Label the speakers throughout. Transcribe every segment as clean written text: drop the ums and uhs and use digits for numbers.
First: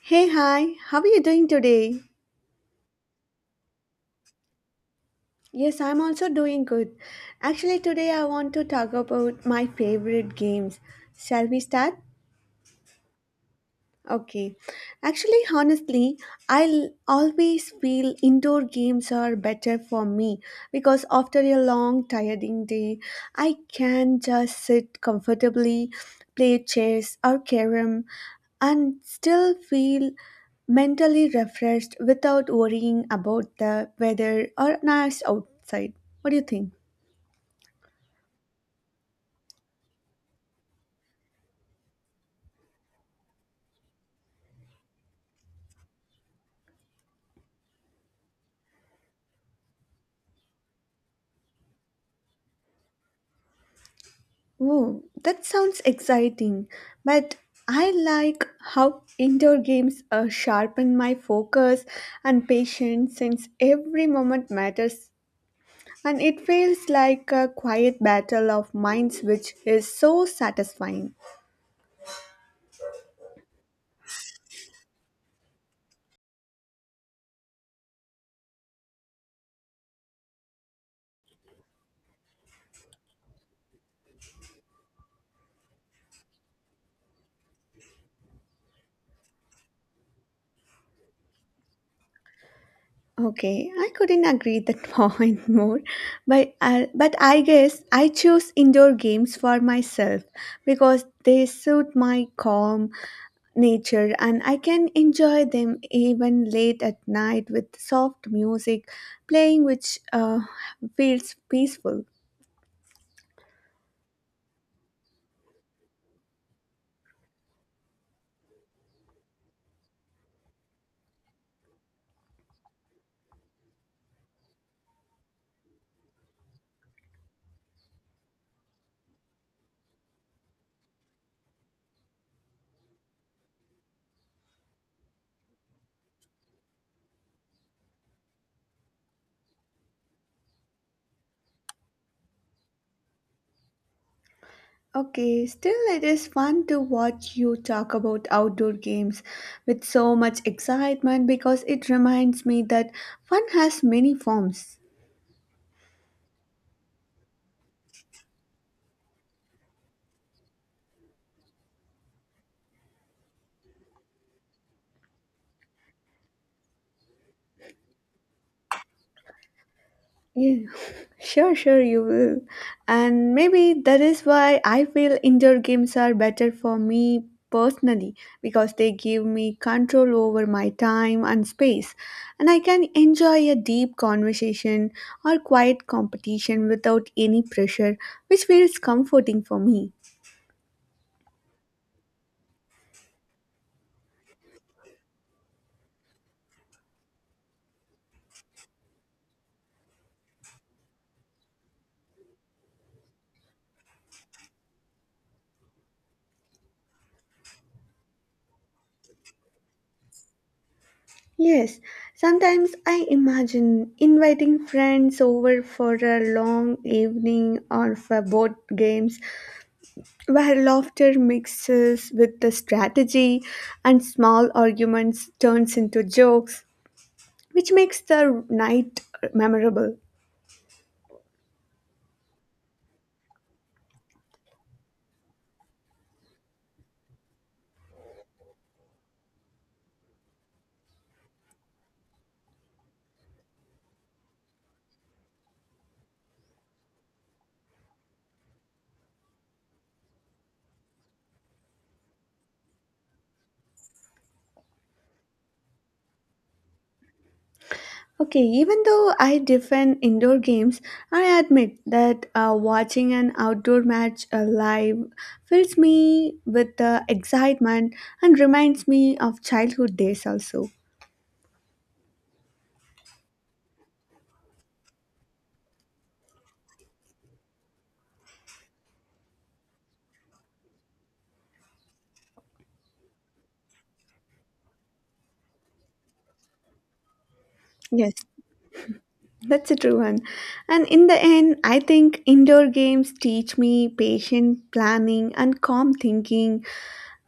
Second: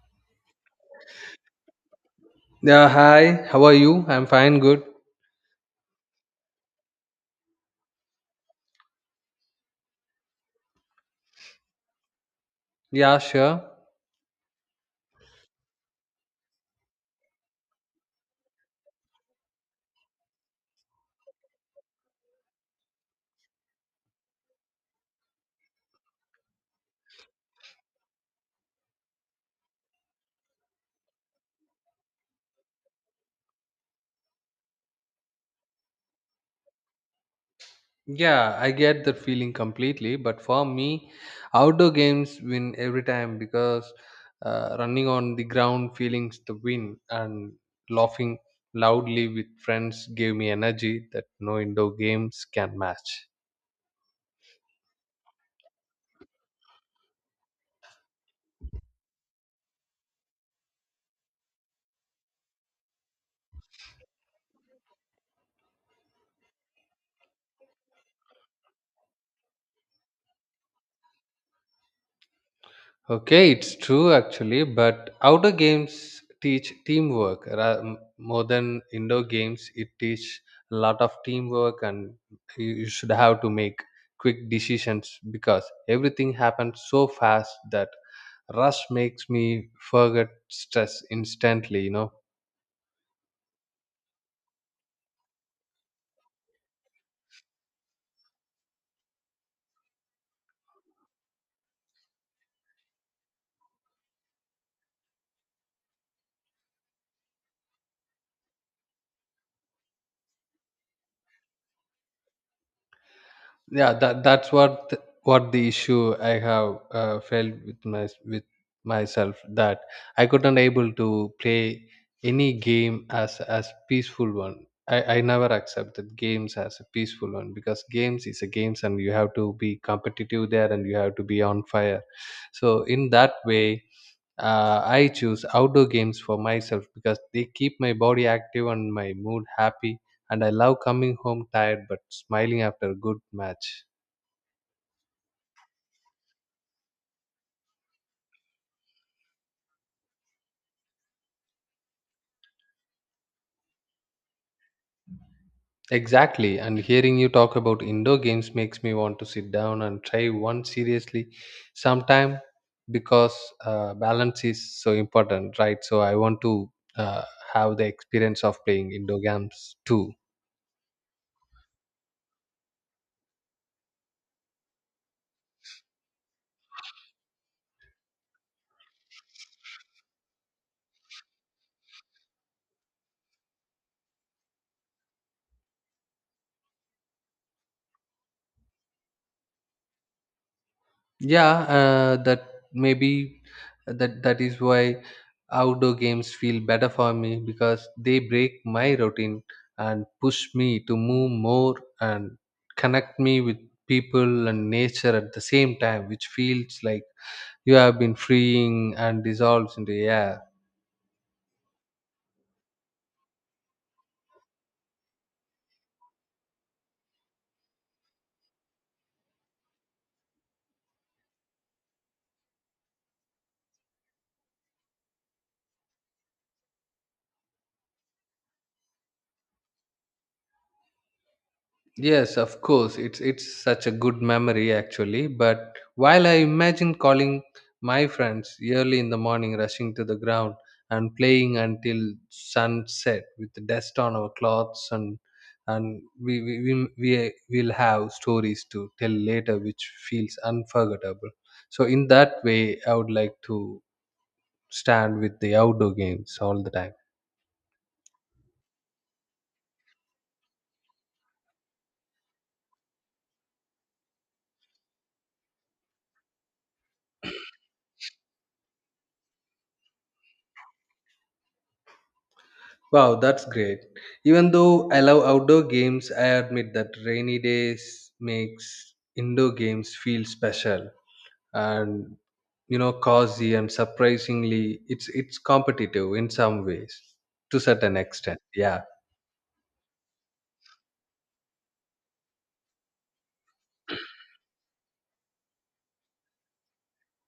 Speaker 1: Hey, hi, how are you doing today?
Speaker 2: Yeah, hi. How are you? I'm fine, good.
Speaker 1: Yes, I'm also doing good. Actually, today I want to talk about my favorite games. Shall we start?
Speaker 2: Yeah, sure.
Speaker 1: Okay. Actually, honestly, I'll always feel indoor games are better for me because after a long, tiring day, I can just sit comfortably, play chess or carom, and still feel mentally refreshed without worrying about the weather or nice outside. What do you think?
Speaker 2: Yeah, I get that feeling completely. But for me, outdoor games win every time because running on the ground, feelings the wind, and laughing loudly with friends gave me energy that no indoor games can match.
Speaker 1: Oh, that sounds exciting, but I like how indoor games sharpen my focus and patience since every moment matters. And it feels like a quiet battle of minds, which is so satisfying.
Speaker 2: Okay, it's true actually, but outdoor games teach teamwork more than indoor games. It teach a lot of teamwork, and you should have to make quick decisions because everything happens so fast that rush makes me forget stress instantly.
Speaker 1: Okay, I couldn't agree that point more, but I guess I choose indoor games for myself because they suit my calm, nature and I can enjoy them even late at night with soft music playing, which feels peaceful.
Speaker 2: Yeah that that's what th- what the issue I have felt with myself, that I couldn't able to play any game as peaceful one. I never accepted games as a peaceful one because games is a games and you have to be competitive there and you have to be on fire. So in that way, I choose outdoor games for myself because they keep my body active and my mood happy, and I love coming home tired but smiling after a good match.
Speaker 1: Okay, still, it is fun to watch you talk about outdoor games with so much excitement because it reminds me that fun has many forms.
Speaker 2: Exactly, and hearing you talk about indoor games makes me want to sit down and try one seriously sometime because balance is so important, right? So I want to uh, have the experience of playing indoor games too.
Speaker 1: Yeah, sure, sure, you will. And maybe that is why I feel indoor games are better for me personally because they give me control over my time and space, and I can enjoy a deep conversation or quiet competition without any pressure, which feels comforting for me.
Speaker 2: Yeah, that maybe that is why outdoor games feel better for me because they break my routine and push me to move more and connect me with people and nature at the same time, which feels like you have been freeing and dissolves into air.
Speaker 1: Yes, sometimes I imagine inviting friends over for a long evening or for board games where laughter mixes with the strategy and small arguments turns into jokes which makes the night memorable.
Speaker 2: Yes, of course. It's such a good memory actually. But while I imagine calling my friends early in the morning, rushing to the ground and playing until sunset with the dust on our clothes, and we will have stories to tell later, which feels unforgettable. So in that way I would like to stand with the outdoor games all the time.
Speaker 1: Okay, even though I defend indoor games, I admit that watching an outdoor match live fills me with the excitement and reminds me of childhood days also.
Speaker 2: Wow, that's great. Even though I love outdoor games, I admit that rainy days makes indoor games feel special and cozy, and surprisingly it's competitive in some ways to certain
Speaker 1: Yes.
Speaker 2: extent. Yeah.
Speaker 1: That's a true one. And in the end, I think indoor games teach me patient planning and calm thinking,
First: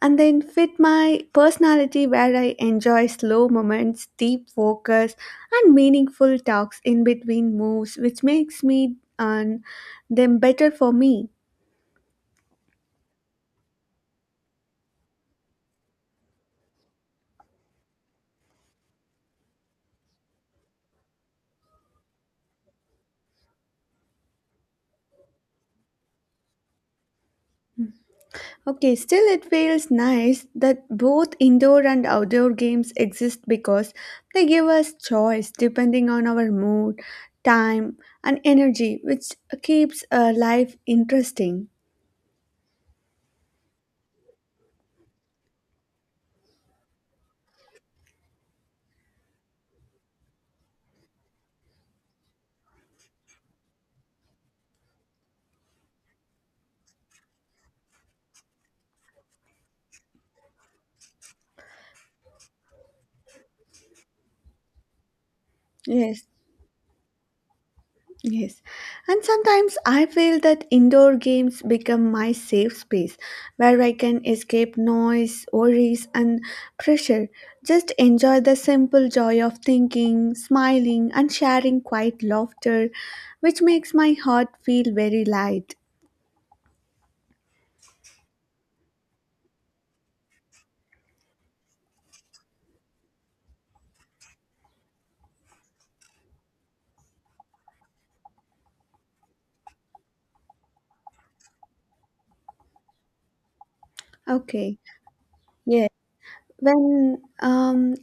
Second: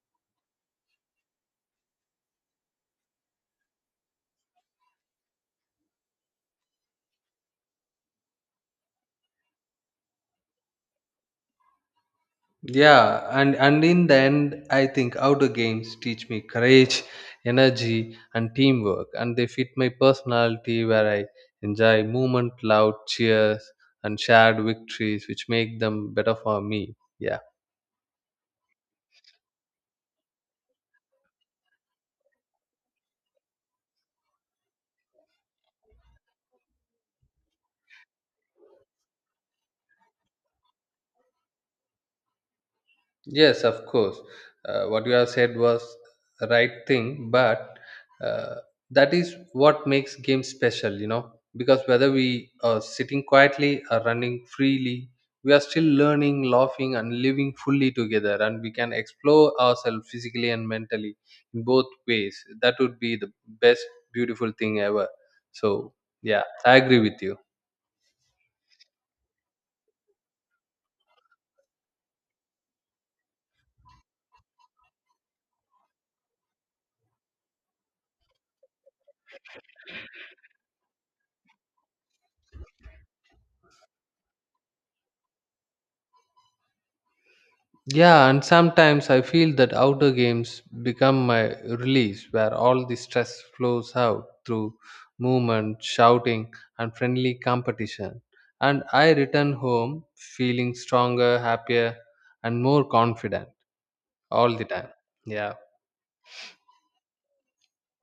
Speaker 1: and then fit my personality where I enjoy slow moments, deep focus, and meaningful talks in between moves, which makes me and them better for me.
Speaker 2: Yeah, and in the end, I think outdoor games teach me courage, energy, and teamwork, and they fit my personality where I enjoy movement, loud cheers, and shared victories, which make them better for me. Yeah.
Speaker 1: Okay, still it feels nice that both indoor and outdoor games exist because they give us choice depending on our mood, time, and energy, which keeps life interesting.
Speaker 2: Yes, of course. What you have said was the right thing, but uh, that is what makes games special, because whether we are sitting quietly or running freely, we are still learning, laughing, and living fully together, and we can explore ourselves physically and mentally in both ways. That would be the best, beautiful thing ever. So,
Speaker 1: Yes.
Speaker 2: yeah, I agree with you.
Speaker 1: Yes, and sometimes I feel that indoor games become my safe space where I can escape noise, worries, and pressure. Just enjoy the simple joy of thinking, smiling, and sharing quiet laughter, which makes my heart feel very light.
Speaker 2: Yeah, and sometimes I feel that outdoor games become my release where all the stress flows out through movement, shouting, and friendly competition. And I return home feeling stronger, happier, and more confident all the
Speaker 1: Okay,
Speaker 2: time. Yeah,
Speaker 1: yeah. When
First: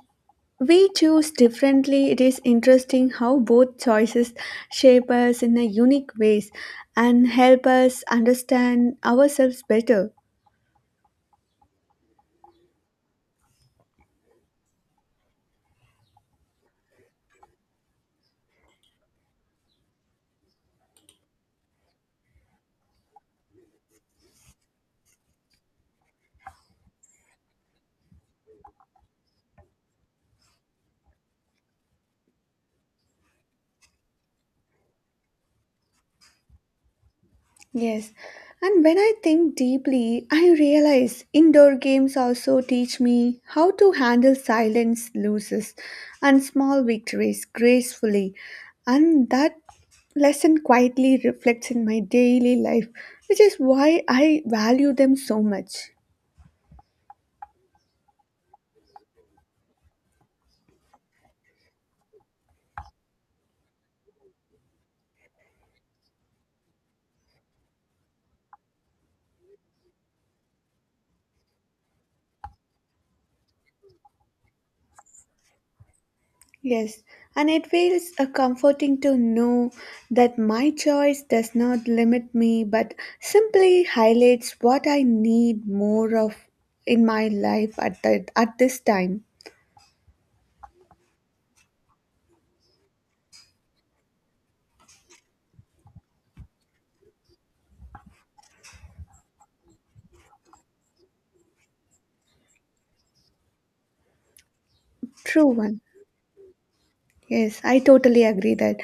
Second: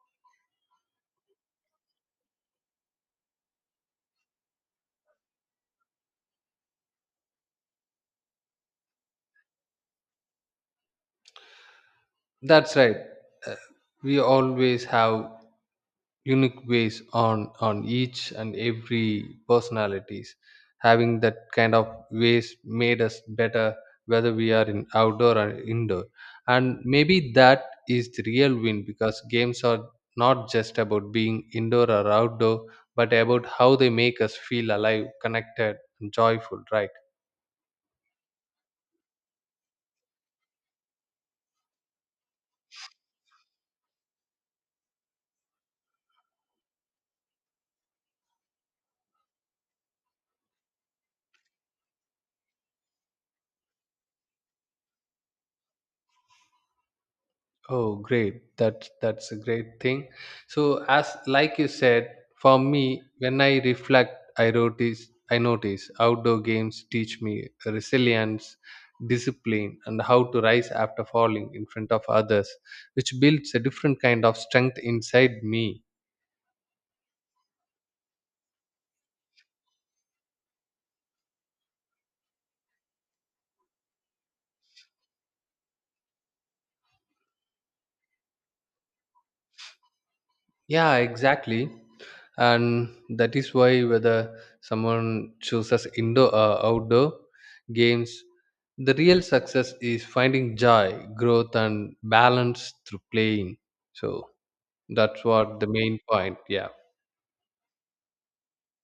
Speaker 1: We choose differently. It is interesting how both choices shape us in a unique ways and help us understand ourselves better.
Speaker 2: that's right. Uh, We always have unique ways on on each and every personalities, having that kind of ways made us better whether we are in outdoor or indoor, and maybe that is the real win because games are not just about being indoor or outdoor, but about how they make us feel alive, connected, and joyful, right?
Speaker 1: Yes. And when I think deeply, I realize indoor games also teach me how to handle silence losses and small victories gracefully. And that lesson quietly reflects in my daily life, which is why I value them so much.
Speaker 2: Oh, great. That's a great thing. So as like you said, for me, when I reflect, I notice outdoor games teach me resilience, discipline, and how to rise after falling in front of others, which builds a different kind of strength inside me.
Speaker 1: Yes, and it feels comforting to know that my choice does not limit me but simply highlights what I need more of in my life at, that at this time.
Speaker 2: Yeah, exactly. And that is why whether someone chooses indoor or outdoor games, the real success is finding joy, growth, and balance through playing. So that's
Speaker 1: True
Speaker 2: what the
Speaker 1: one.
Speaker 2: main point. Yeah.
Speaker 1: Yes, I totally agree that.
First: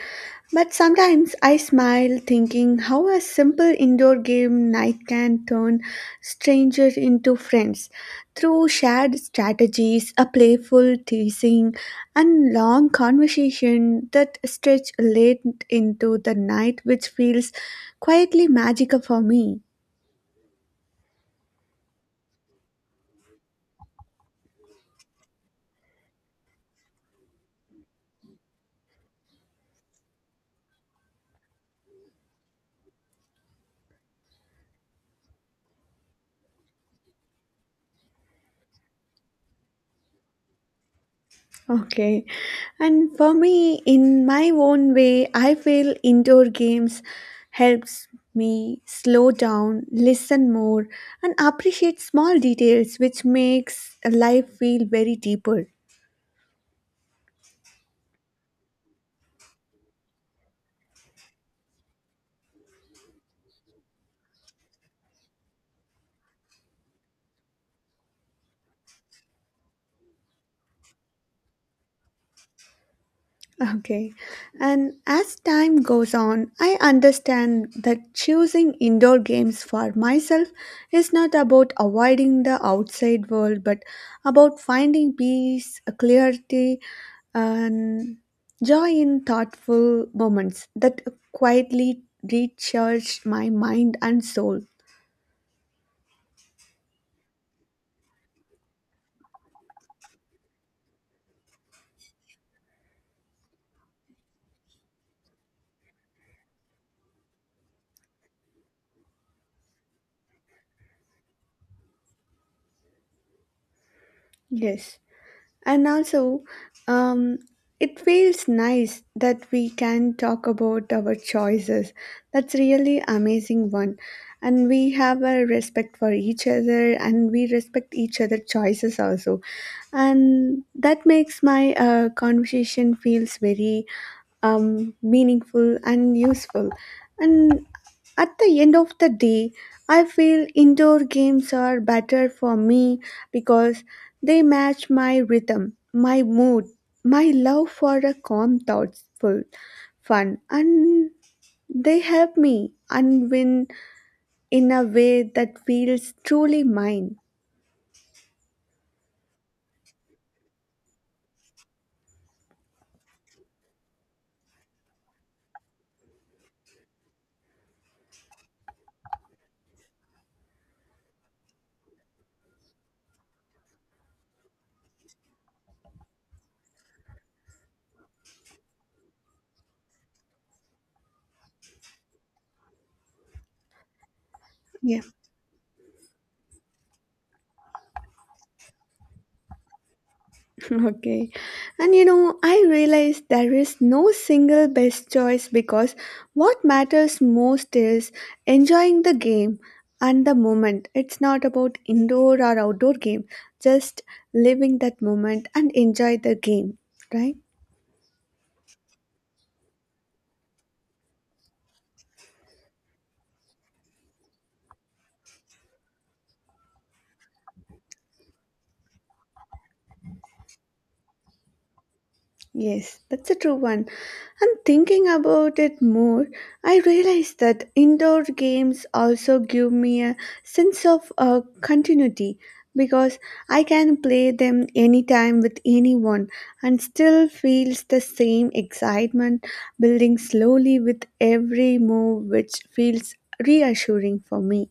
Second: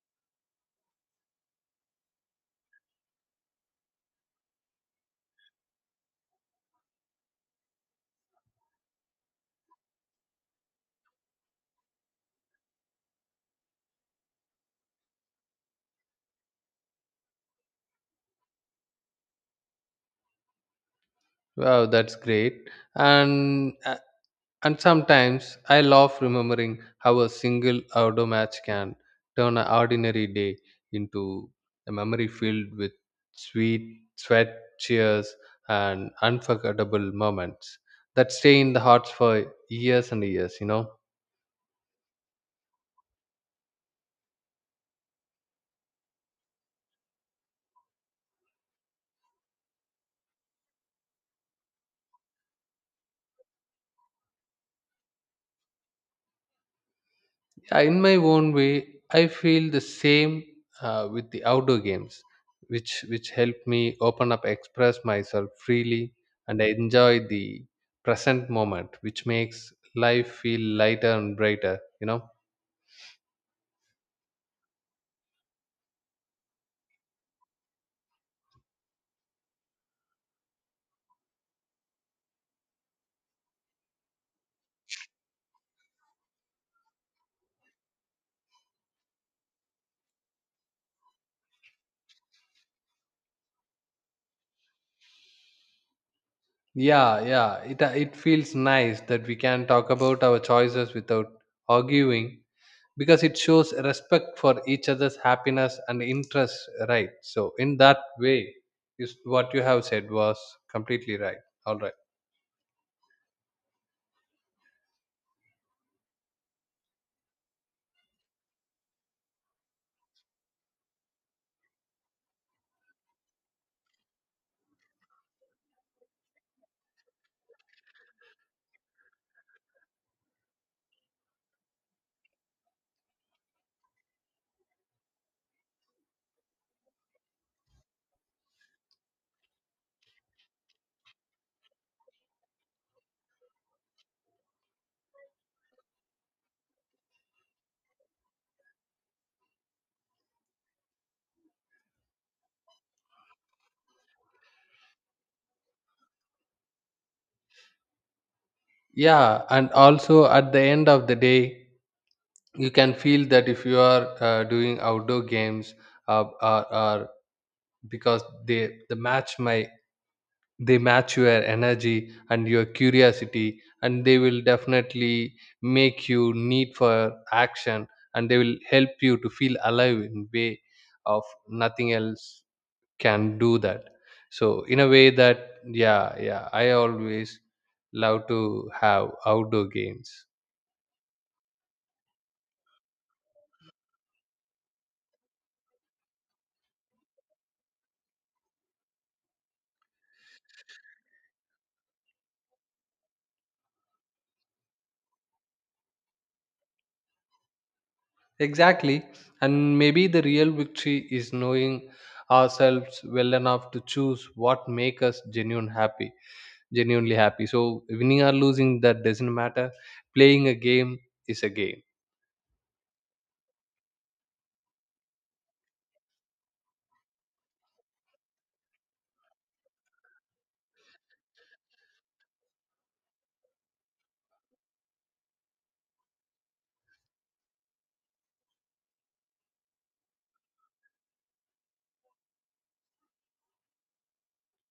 Speaker 1: But sometimes I smile thinking how a simple indoor game night can turn strangers into friends through shared strategies, a playful teasing, and long conversation that stretch late into the night, which feels quietly magical for me.
Speaker 2: Wow, that's great. And And sometimes I laugh remembering how a single outdoor match can turn an ordinary day into a memory filled with sweet sweat, cheers, and unforgettable moments that stay in the hearts for years and years.
Speaker 1: Okay. And for me, in my own way, I feel indoor games helps me slow down, listen more, and appreciate small details, which makes life feel very deeper.
Speaker 2: In my own way, I feel the same with the outdoor games, which help me open up, express myself freely, and I enjoy the present moment, which makes life feel lighter and brighter.
Speaker 1: Okay. And as time goes on, I understand that choosing indoor games for myself is not about avoiding the outside world, but about finding peace, clarity, and joy in thoughtful moments that quietly recharge my mind and soul.
Speaker 2: Yeah, yeah. It feels nice that we can talk about our choices without arguing because it shows respect for each other's happiness and interests. Right. So in that way, is what you have said was completely right. All right.
Speaker 1: Yes. And also, um, it feels nice that we can talk about our choices. That's really amazing one. And we have a respect for each other and we respect each other choices also. And that makes my conversation feels very meaningful and useful. And at the end of the day, I feel indoor games are better for me because they match my rhythm, my mood, my love for a calm, thoughtful fun, and they help me unwind in a way that feels truly mine.
Speaker 2: Yeah, and also at the end of the day, you can feel that if you are doing outdoor games, or because they match your energy and your curiosity, and they will definitely make you need for action, and they will help you to feel alive in way of nothing else can do that. So in a
Speaker 1: Yeah.
Speaker 2: way that, yeah, yeah, I always love to have outdoor games.
Speaker 1: Okay. And you know, I realize there is no single best choice because what matters most is enjoying the game and the moment. It's not about indoor or outdoor game, just living that moment and enjoy the game, right?
Speaker 2: Exactly. And maybe the real victory is knowing ourselves well enough to choose what make us genuine happy, genuinely happy. So winning or losing that doesn't matter. Playing a game is a game.
Speaker 1: Yes, that's a true one. And thinking about it more, I realized that indoor games also give me a sense of continuity because I can play them anytime with anyone and still feels the same excitement building slowly with every move, which feels reassuring for me.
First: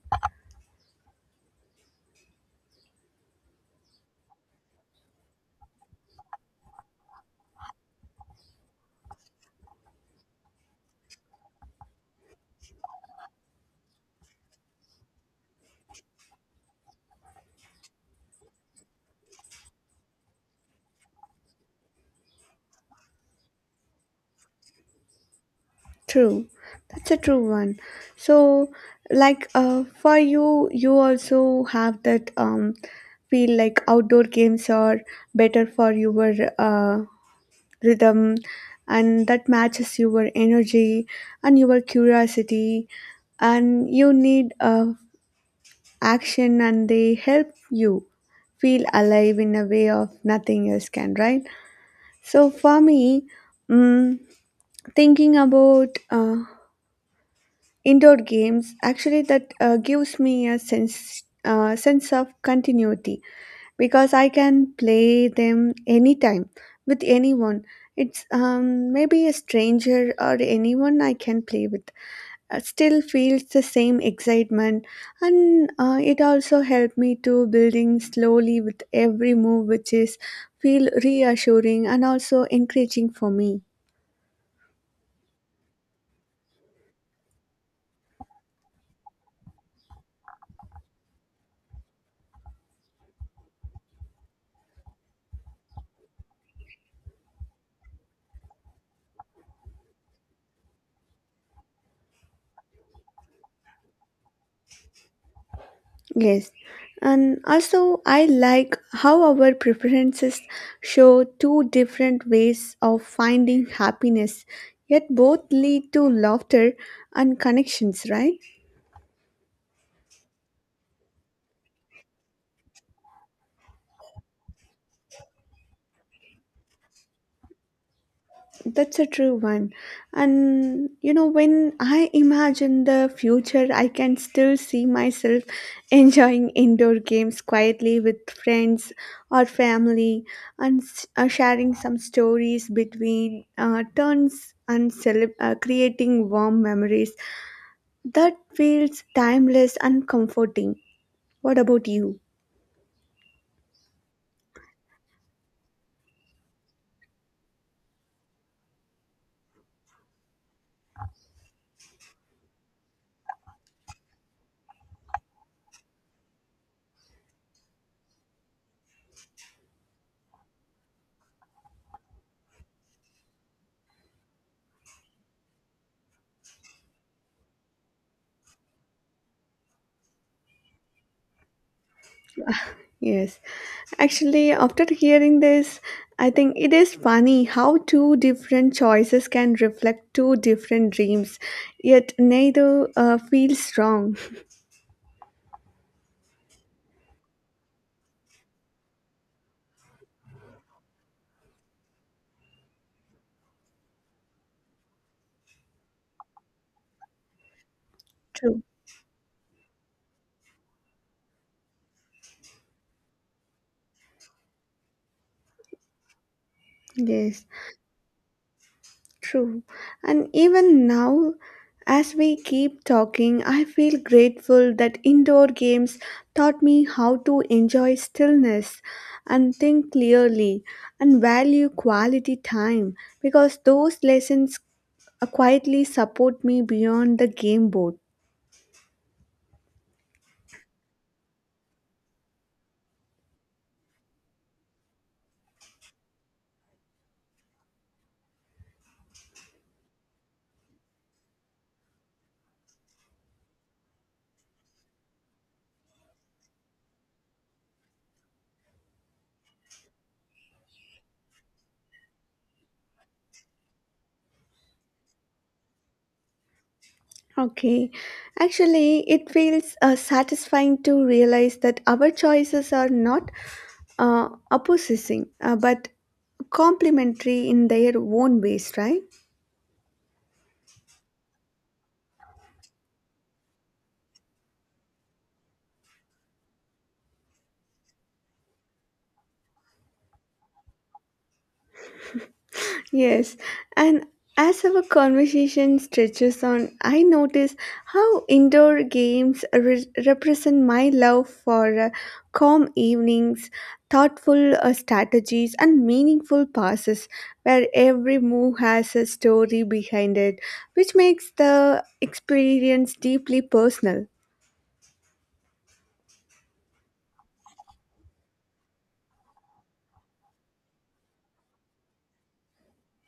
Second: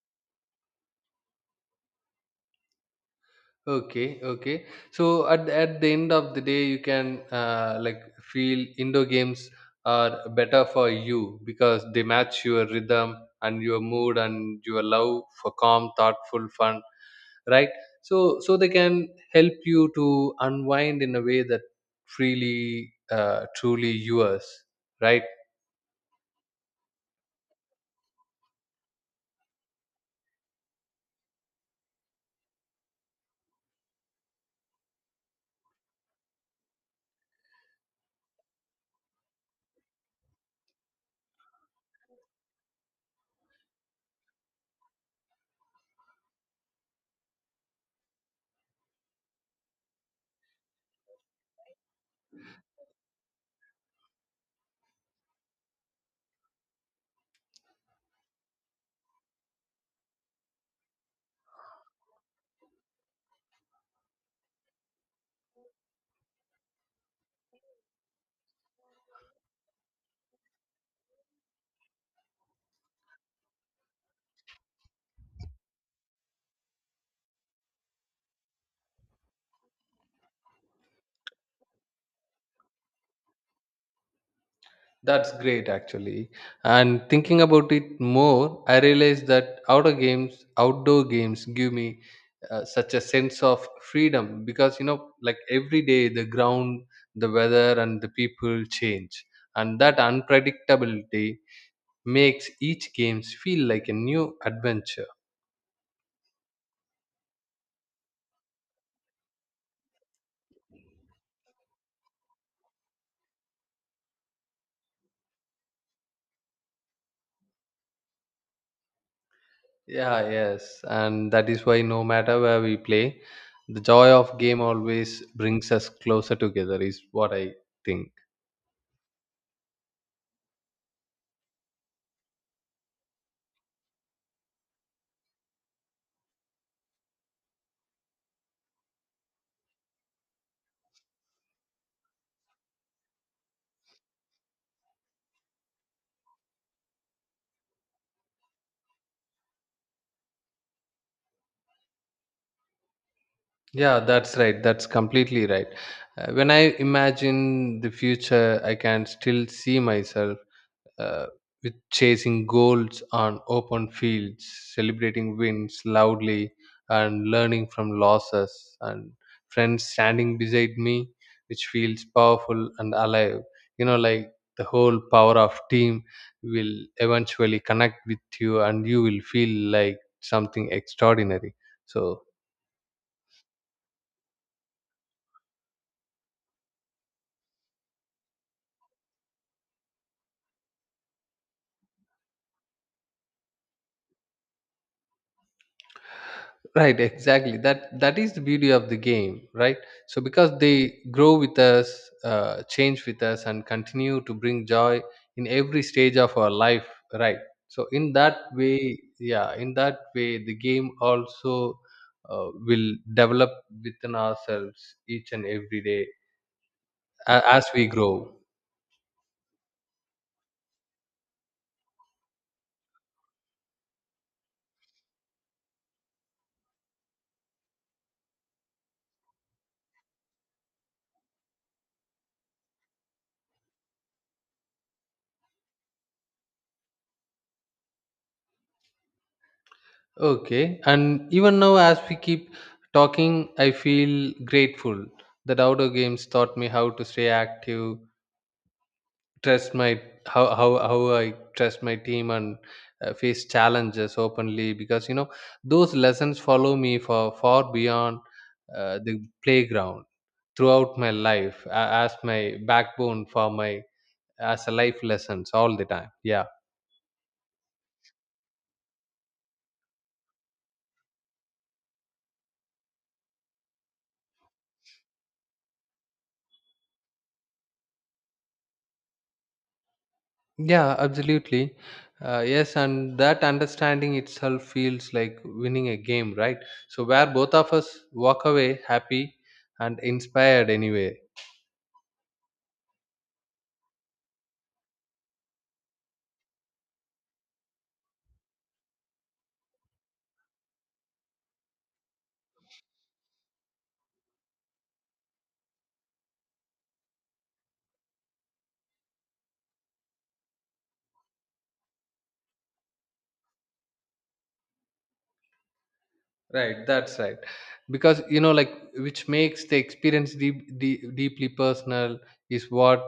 Speaker 2: Okay, okay. So at the end of the day, you can like feel indoor games are better for you because they match your rhythm and your mood and your love for calm, thoughtful fun, right? So they can help you to unwind in a way that freely truly yours, right?
Speaker 1: True, that's a true one. So, for you, you also have that feel like outdoor games are better for your uh, rhythm, and that matches your energy and your curiosity, and you need action, and they help you feel alive in a way of nothing else can, right? So, for me, mm thinking about indoor games actually that gives me a sense sense of continuity because I can play them anytime with anyone. It's maybe a stranger or anyone I can play with. Still feels the same excitement and it also helped me to building slowly with every move which is feel reassuring and also encouraging for me.
Speaker 2: That's great actually, and thinking about it more, I realized that outdoor games give me such a sense of freedom because like every day the ground, the weather, and the people change, and that unpredictability makes each games feel like a new adventure.
Speaker 1: Yes, and also I like how our preferences show two different ways of finding happiness, yet both lead to laughter and connections, right?
Speaker 2: Yeah, yes. And that is why no matter where we play, the joy of game always brings us closer together, is what I think.
Speaker 1: That's a true one. And you know, when I imagine the future, I can still see myself enjoying indoor games quietly with friends or family and sharing some stories between turns and creating warm memories. That feels timeless and comforting. What about you?
Speaker 2: Yeah, that's right. That's completely right. When I imagine the future, I can still see myself uh, with chasing goals on open fields, celebrating wins loudly, and learning from losses, and friends standing beside me, which feels powerful and alive. You know, like the whole power of team will eventually connect with you, and you will feel like something extraordinary. So,
Speaker 1: Yes, actually, after hearing this, I think it is funny how two different choices can reflect two different dreams, yet neither feels wrong.
Speaker 2: right, exactly, that is the beauty of the game, right? So because they grow with us, change with us, and continue to bring joy in every stage of our life, right? So
Speaker 1: True.
Speaker 2: in that way the game also will develop within ourselves each and every day, a-
Speaker 1: Yes,
Speaker 2: as we grow.
Speaker 1: true. And even now, as we keep talking, I feel grateful that indoor games taught me how to enjoy stillness and think clearly and value quality time because those lessons quietly support me beyond the game board.
Speaker 2: Okay, and even now, as we keep talking, I feel grateful that outdoor games taught me how to stay active, trust my how I trust my team, and face challenges openly because those lessons follow me for far beyond the playground throughout my life, as my backbone for my as a life lessons all the time. Yeah.
Speaker 1: Okay, actually, it feels satisfying to realize that our choices are not opposing but complementary in their own ways, right?
Speaker 2: Yeah, absolutely, yes, and that understanding itself feels like winning a game, right? So where both of us walk away happy and inspired anyway.
Speaker 1: Yes, and as our conversation stretches on, I notice how indoor games represent my love for calm evenings, thoughtful strategies, and meaningful passes, where every move has a story behind it, which makes the experience deeply personal.
Speaker 2: Right, that's right. Because like, which makes the experience deep, deep, deeply personal is what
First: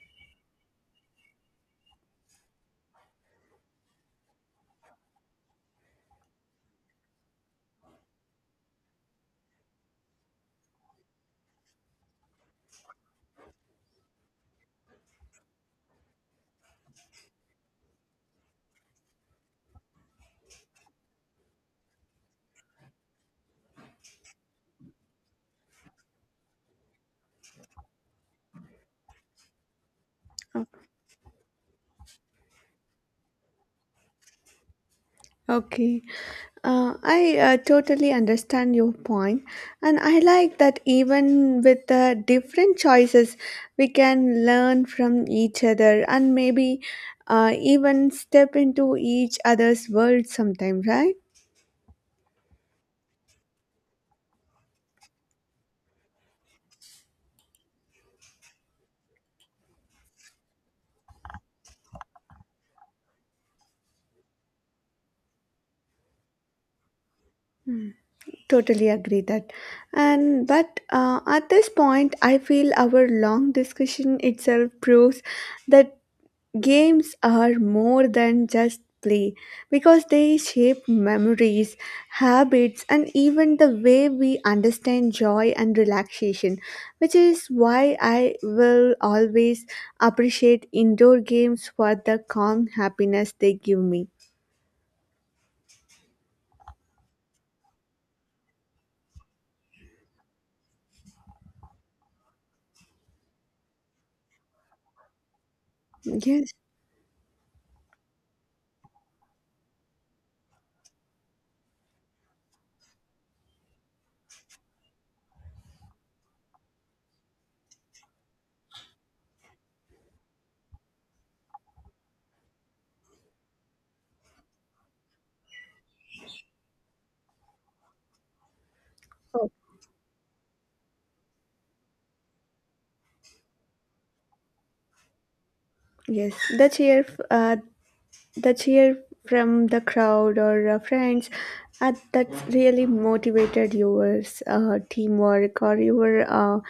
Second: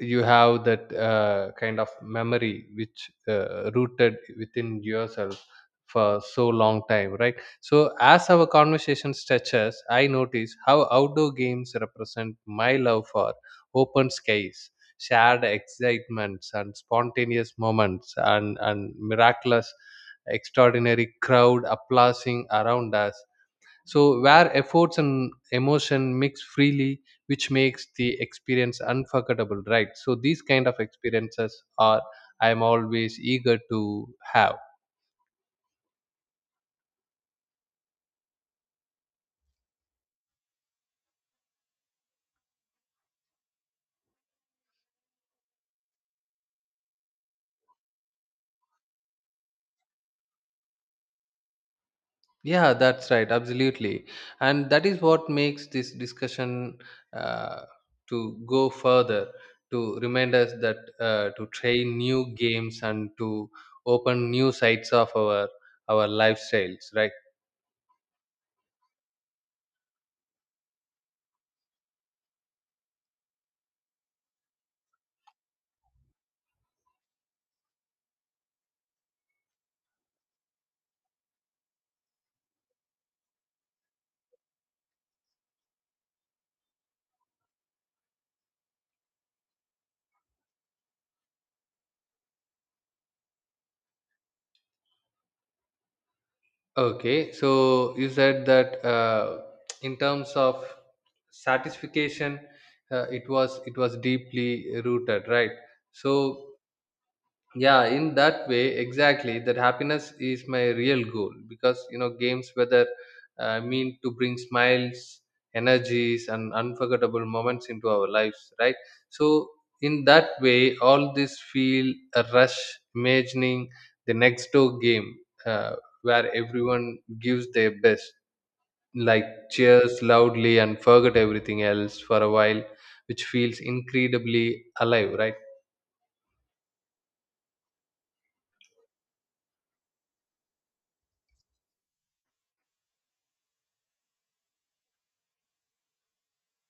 Speaker 2: you have that kind of memory which rooted within yourself for so long time, right? So, as our conversation stretches, I notice how outdoor games represent my love for open skies, shared excitements, and spontaneous moments, and miraculous extraordinary crowd applauding around us. So, where efforts and emotion mix freely, which makes the experience unforgettable, right? So, these kind of experiences are I'm always eager to have.
Speaker 1: Okay. I totally understand your point, and I like that even with the different choices, we can learn from each other and maybe even step into each other's world sometime, right?
Speaker 2: Yeah, that's right, absolutely. And that is what makes this discussion uh, to go further, to remind us that to try new games and to open new sides of our lifestyles, right?
Speaker 1: Totally agree that. And but at this point, I feel our long discussion itself proves that games are more than just play because they shape memories, habits, and even the way we understand joy and relaxation, which is why I will always appreciate indoor games for the calm happiness they give me.
Speaker 2: Okay, so you said that in terms of satisfaction, it was deeply rooted, right? So,
Speaker 1: Yes.
Speaker 2: yeah, in that way exactly that happiness is my real goal because games, whether mean to bring smiles, energies, and unforgettable moments into our lives, right? So in that way all this feel a rush imagining the next door game, uh, where everyone gives their best, like
Speaker 1: Oh,
Speaker 2: cheers loudly and forget everything else for a while, which feels incredibly alive, right?
Speaker 1: yes. The cheer from the crowd or friends that really motivated your teamwork or your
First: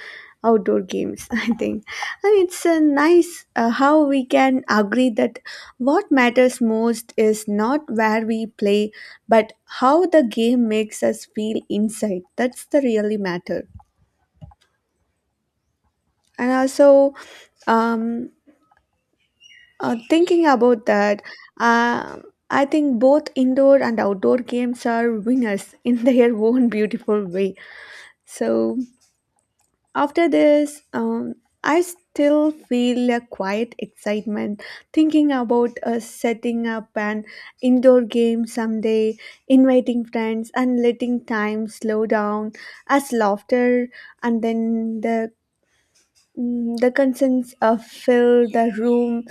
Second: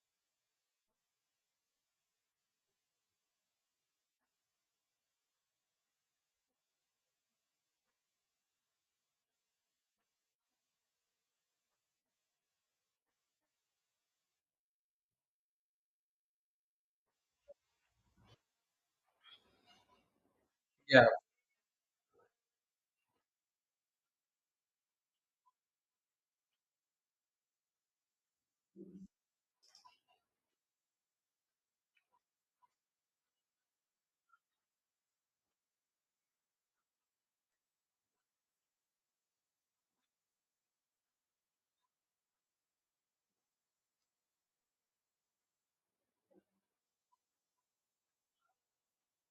Speaker 1: outdoor games I think. And it's nice how we can agree that what matters most is not where we play but how the game makes us feel inside. That's the really matter. And also, um, thinking about that, um I think both indoor and outdoor games are winners in their own beautiful way. So after this, I still feel a quiet excitement thinking about setting up an indoor game someday, inviting friends, and letting time slow down as laughter and then the the concerns fill the room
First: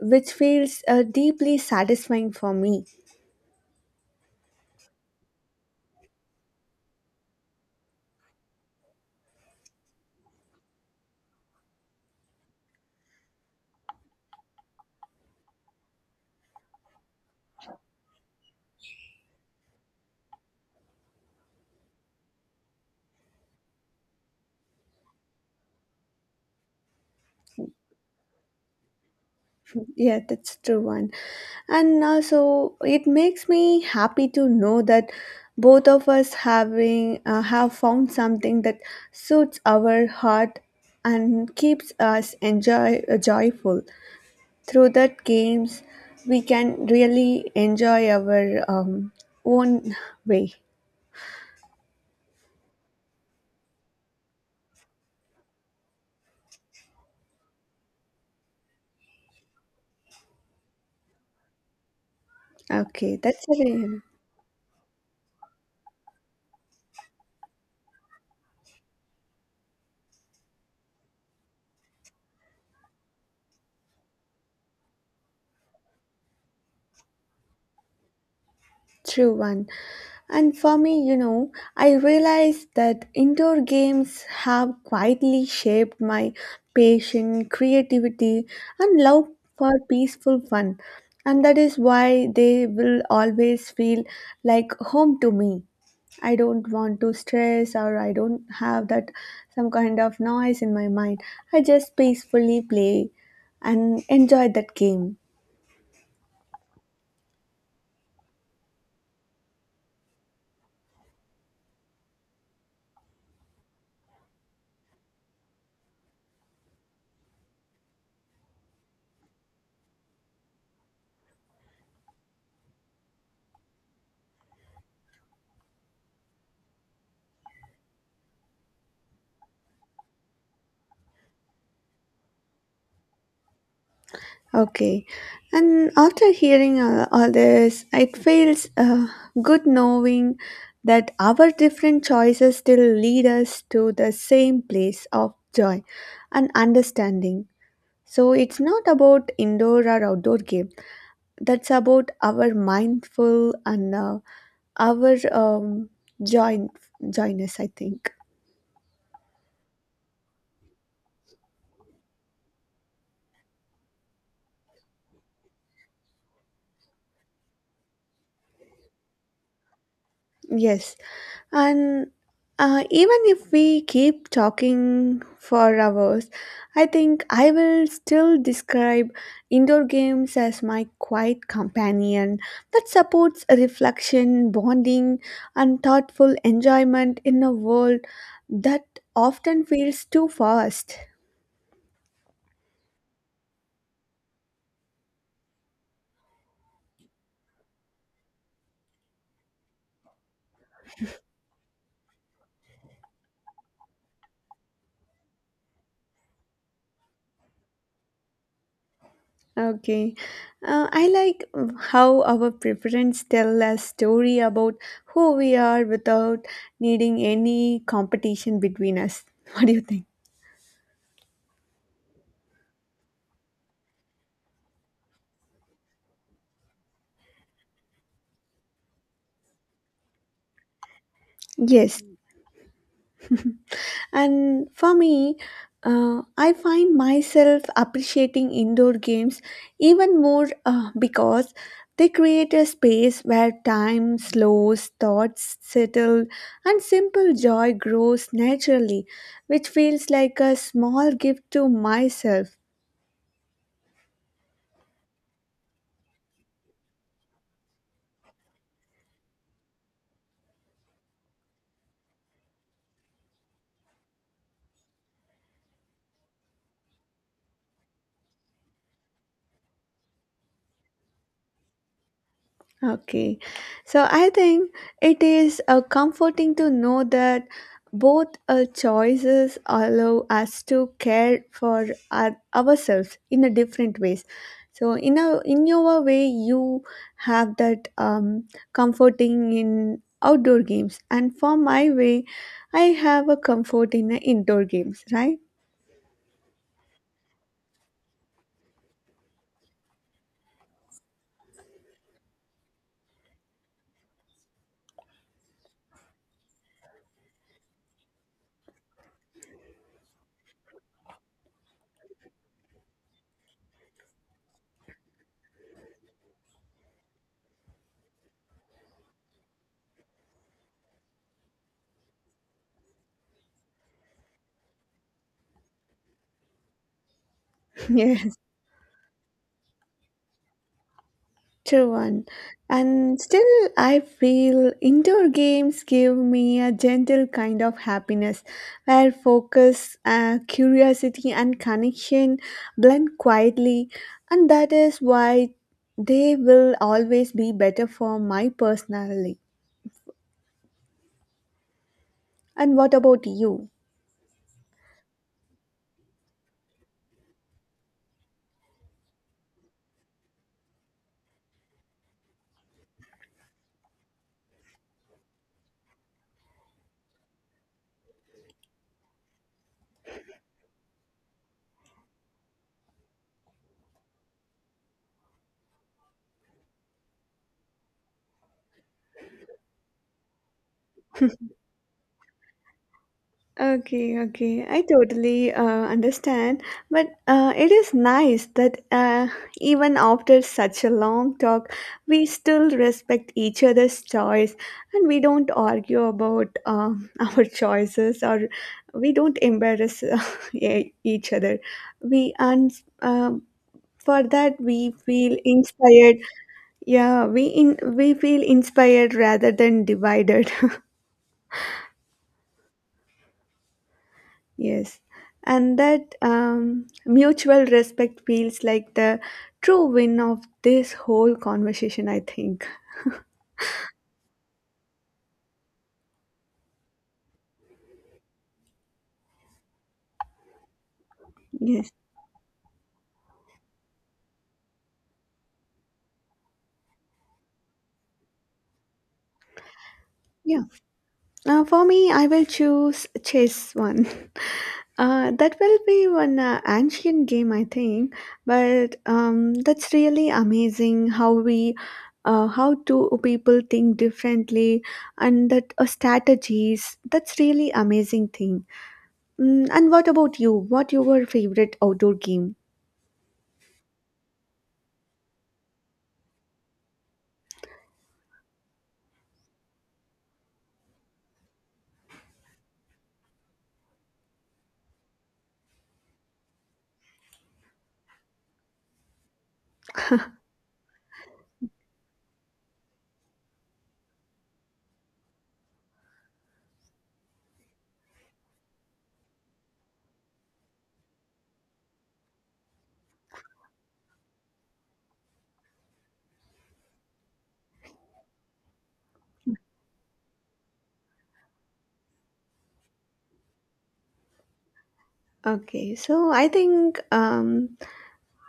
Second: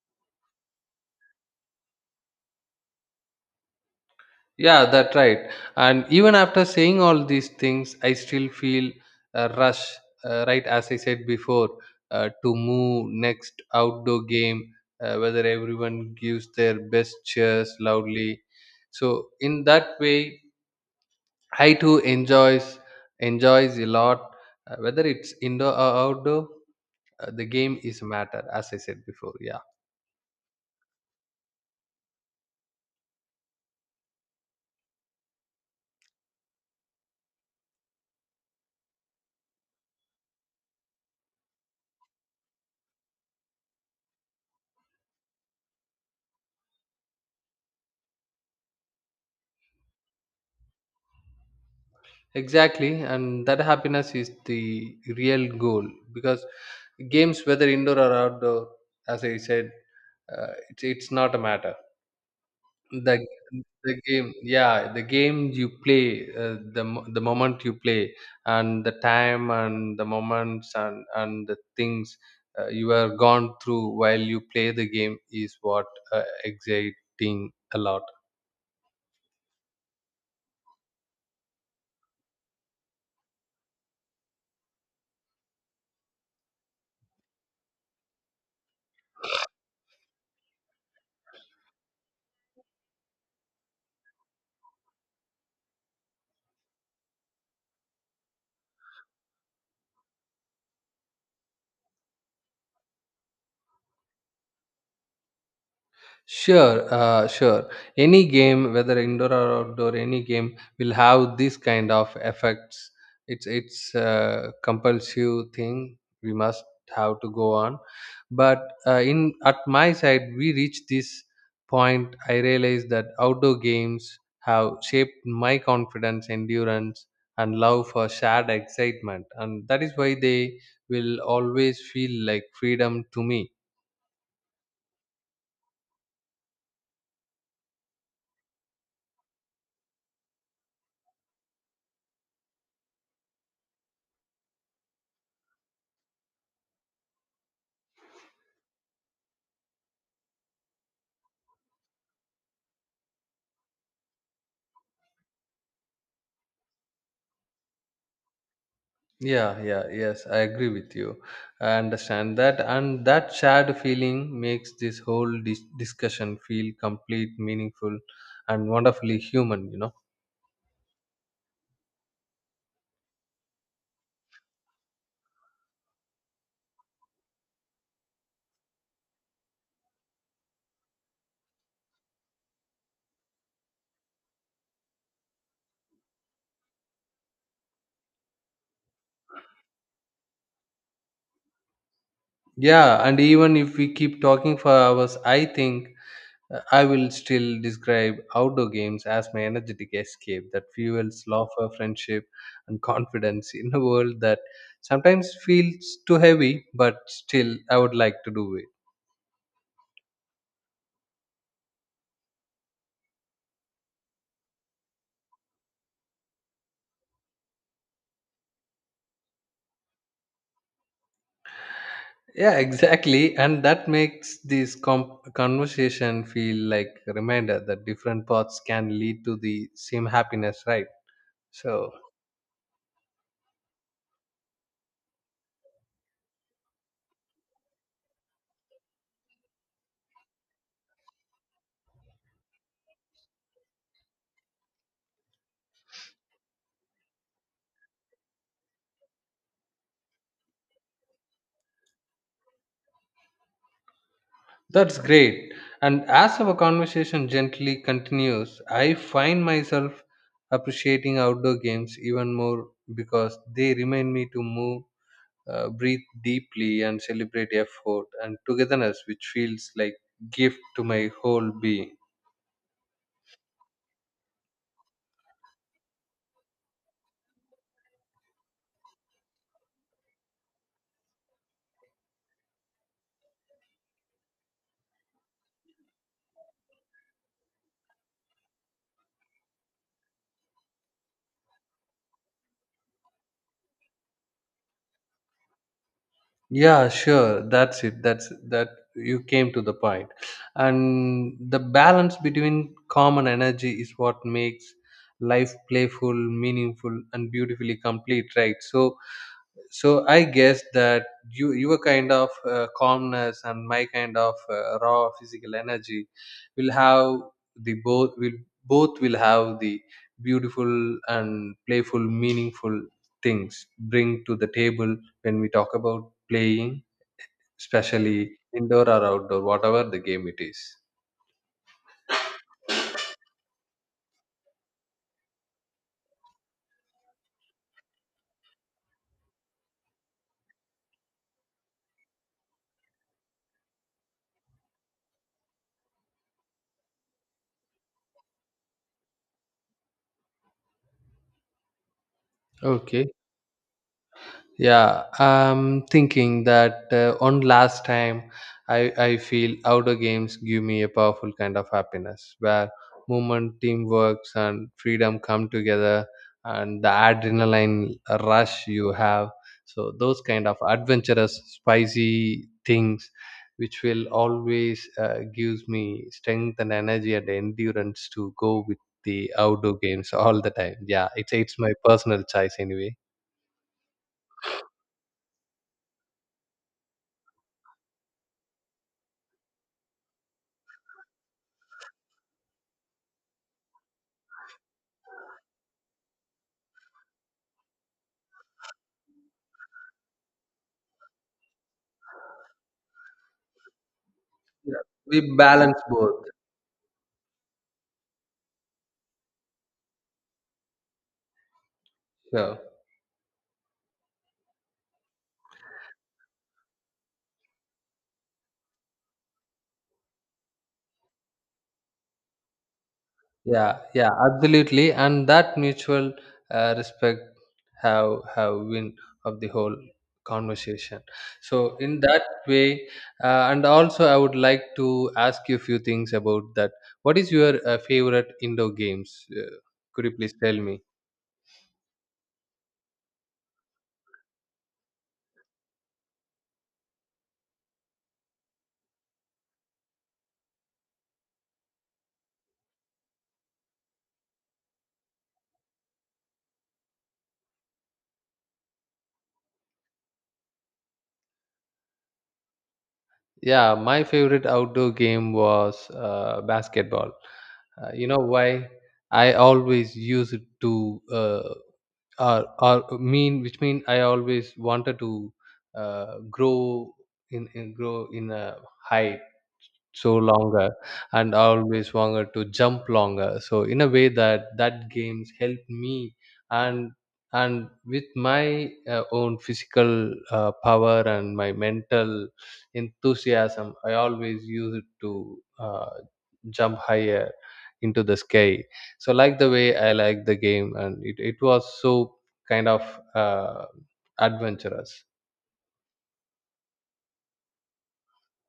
Speaker 1: which feels deeply satisfying for me.
Speaker 2: Yeah, that's right. And even after saying all these things, I still feel a rush, right? As I said before, to move next outdoor game, whether everyone gives their best cheers loudly. So in that way, I too enjoys a lot, whether it's indoor or outdoor. The game is a matter, as I said before. Yeah.
Speaker 1: Yeah, that's true one. And also, it makes me happy to know that both of us having have found something that suits our heart and keeps us enjoy joyful. Through that games, we can really enjoy our own way.
Speaker 2: Exactly, and that happiness is the real goal because games, whether indoor or outdoor, as I said, it's not a matter.
Speaker 1: Okay,
Speaker 2: The
Speaker 1: that's it.
Speaker 2: the game, yeah, the game you play, the moment you play, and the time and the moments and the things you are gone through while you play the game is what exciting a lot.
Speaker 1: True one. And for me, you know, I realized that indoor games have quietly shaped my patience, creativity, and love for peaceful fun. And that is why they will always feel like home to me. I don't want to stress or I don't have that some kind of noise in my mind. I just peacefully play and enjoy that game.
Speaker 2: Sure, sure. Any game, whether indoor or outdoor, any game will have this kind of effects. It's a compulsive thing. We must have to go on. But in at my side, we reached this point. I realized that outdoor games have shaped my confidence, endurance, and love for shared excitement, and that is why they will always feel like freedom to me.
Speaker 1: Okay, and after hearing all this, it feels good knowing that our different choices still lead us to the same place of joy and understanding. So it's not about indoor or outdoor game. That's about our mindful and our joy, joyness, I think.
Speaker 2: Yeah, yeah, yes, I agree with you. I understand that, and that shared feeling makes this whole discussion feel complete, meaningful, and wonderfully human,
Speaker 1: Yes. And even if we keep talking for hours, I think I will still describe indoor games as my quiet companion that supports reflection, bonding, and thoughtful enjoyment in a world that often feels too fast.
Speaker 2: Yeah, and even if we keep talking for hours, I think I will still describe outdoor games as my energetic escape that fuels laughter, friendship, and confidence in a world that sometimes feels too heavy, but still I would like to do it.
Speaker 1: Okay. I like how our preference tell a story about who we are without needing any competition between us. What do you think?
Speaker 2: Yeah, exactly, and that makes this conversation feel like a reminder that different paths can lead to the same happiness, right? So
Speaker 1: Yes. And for me, I find myself appreciating indoor games even more because they create a space where time slows, thoughts settle, and simple joy grows naturally, which feels like a small gift to myself.
Speaker 2: that's great. And as our conversation gently continues, I find myself appreciating outdoor games even more because they remind me to move, breathe deeply, and celebrate effort and togetherness, which feels like gift to my whole being.
Speaker 1: Okay, so I think it is comforting to know that both choices allow us to care for our, ourselves in a different ways. So in a in your way, you have that comforting in outdoor games, and for my way, I have a comfort in the indoor games. Right?
Speaker 2: Yeah, sure. That's it. That's that you came to the point. And the balance between common energy is what makes life playful, meaningful, and beautifully complete, right? So, I guess that you your kind of calmness and my kind of raw physical energy will have the both will have the beautiful and playful, meaningful things bring to the table when we talk about playing, especially
Speaker 1: Yes.
Speaker 2: indoor or outdoor, whatever the game it is.
Speaker 1: True one. And still, I feel indoor games give me a gentle kind of happiness where focus, curiosity, and connection blend quietly. And that is why they will always be better for my personality. And what
Speaker 2: Okay.
Speaker 1: about you?
Speaker 2: Yeah, I'm thinking that one last time I feel outdoor games give me a powerful kind of happiness where movement, teamwork, and freedom come together and the adrenaline rush you have. So, those kind of adventurous, spicy things which will always gives me strength and energy and endurance to go with the outdoor games all the time. Yeah, it's my personal choice anyway.
Speaker 1: Okay, okay. I totally understand. But it is nice that even after such a long talk, we still respect each other's choice and we don't argue about our choices or we don't embarrass each other. We and um for that
Speaker 2: Yeah,
Speaker 1: we
Speaker 2: we
Speaker 1: feel
Speaker 2: balance
Speaker 1: inspired.
Speaker 2: both.
Speaker 1: We feel inspired rather than divided.
Speaker 2: Sure.
Speaker 1: Yes, and that mutual respect feels like the true win of this whole conversation, I think.
Speaker 2: Yeah, yeah, absolutely. And that mutual respect have win of the whole conversation. So
Speaker 1: Yes.
Speaker 2: in that way, and also I would like to ask you a few things about that. What is your favorite indoor games? Could you please tell
Speaker 1: Yeah.
Speaker 2: me?
Speaker 1: For me, I will choose chess one. That will be one ancient game, I think. But that's really amazing how we, how two people think differently, and that strategies. That's really amazing thing. And what about you? What your favorite outdoor game?
Speaker 2: Yeah, my favorite outdoor game was basketball. You know why? I always used to or mean which mean I always wanted to grow in grow in a height so longer, and I always wanted to jump longer. So in a way that games helped me, and and with my own physical power and my mental enthusiasm, I always use it to jump higher into the sky. So like the way I like the game, and it was so kind of uh, adventurous.
Speaker 1: Okay, so I think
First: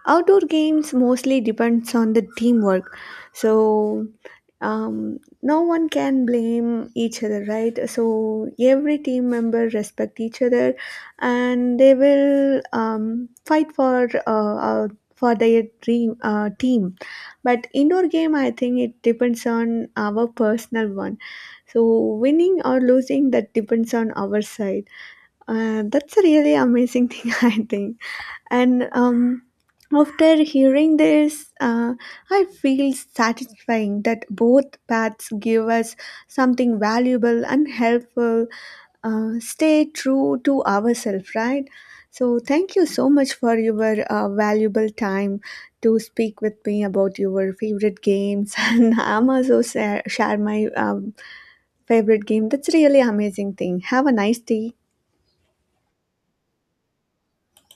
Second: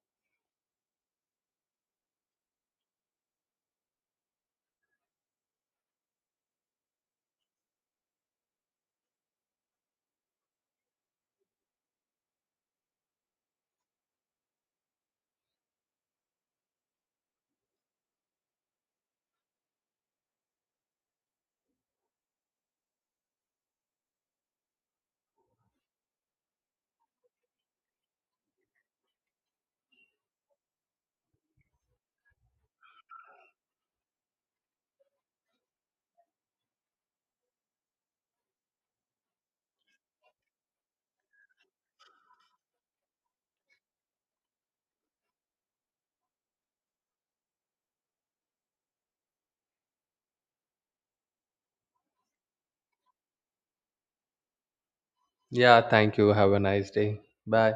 Speaker 1: outdoor games mostly depends on the teamwork. So no one can blame each other, right? So every team member respect each other, and they will fight for their dream team. But indoor game, I think it depends on our personal one. So winning or losing that depends on our side. That's a really amazing thing, I think. And after hearing this, I feel satisfying that both paths give us something valuable and helpful. Stay true to ourselves, right? So, thank you so much for your valuable time to speak with me about your favorite games. And I'm also share my favorite game. That's really amazing thing. Have a nice day.
Speaker 2: Yeah, thank you. Have a nice day. Bye.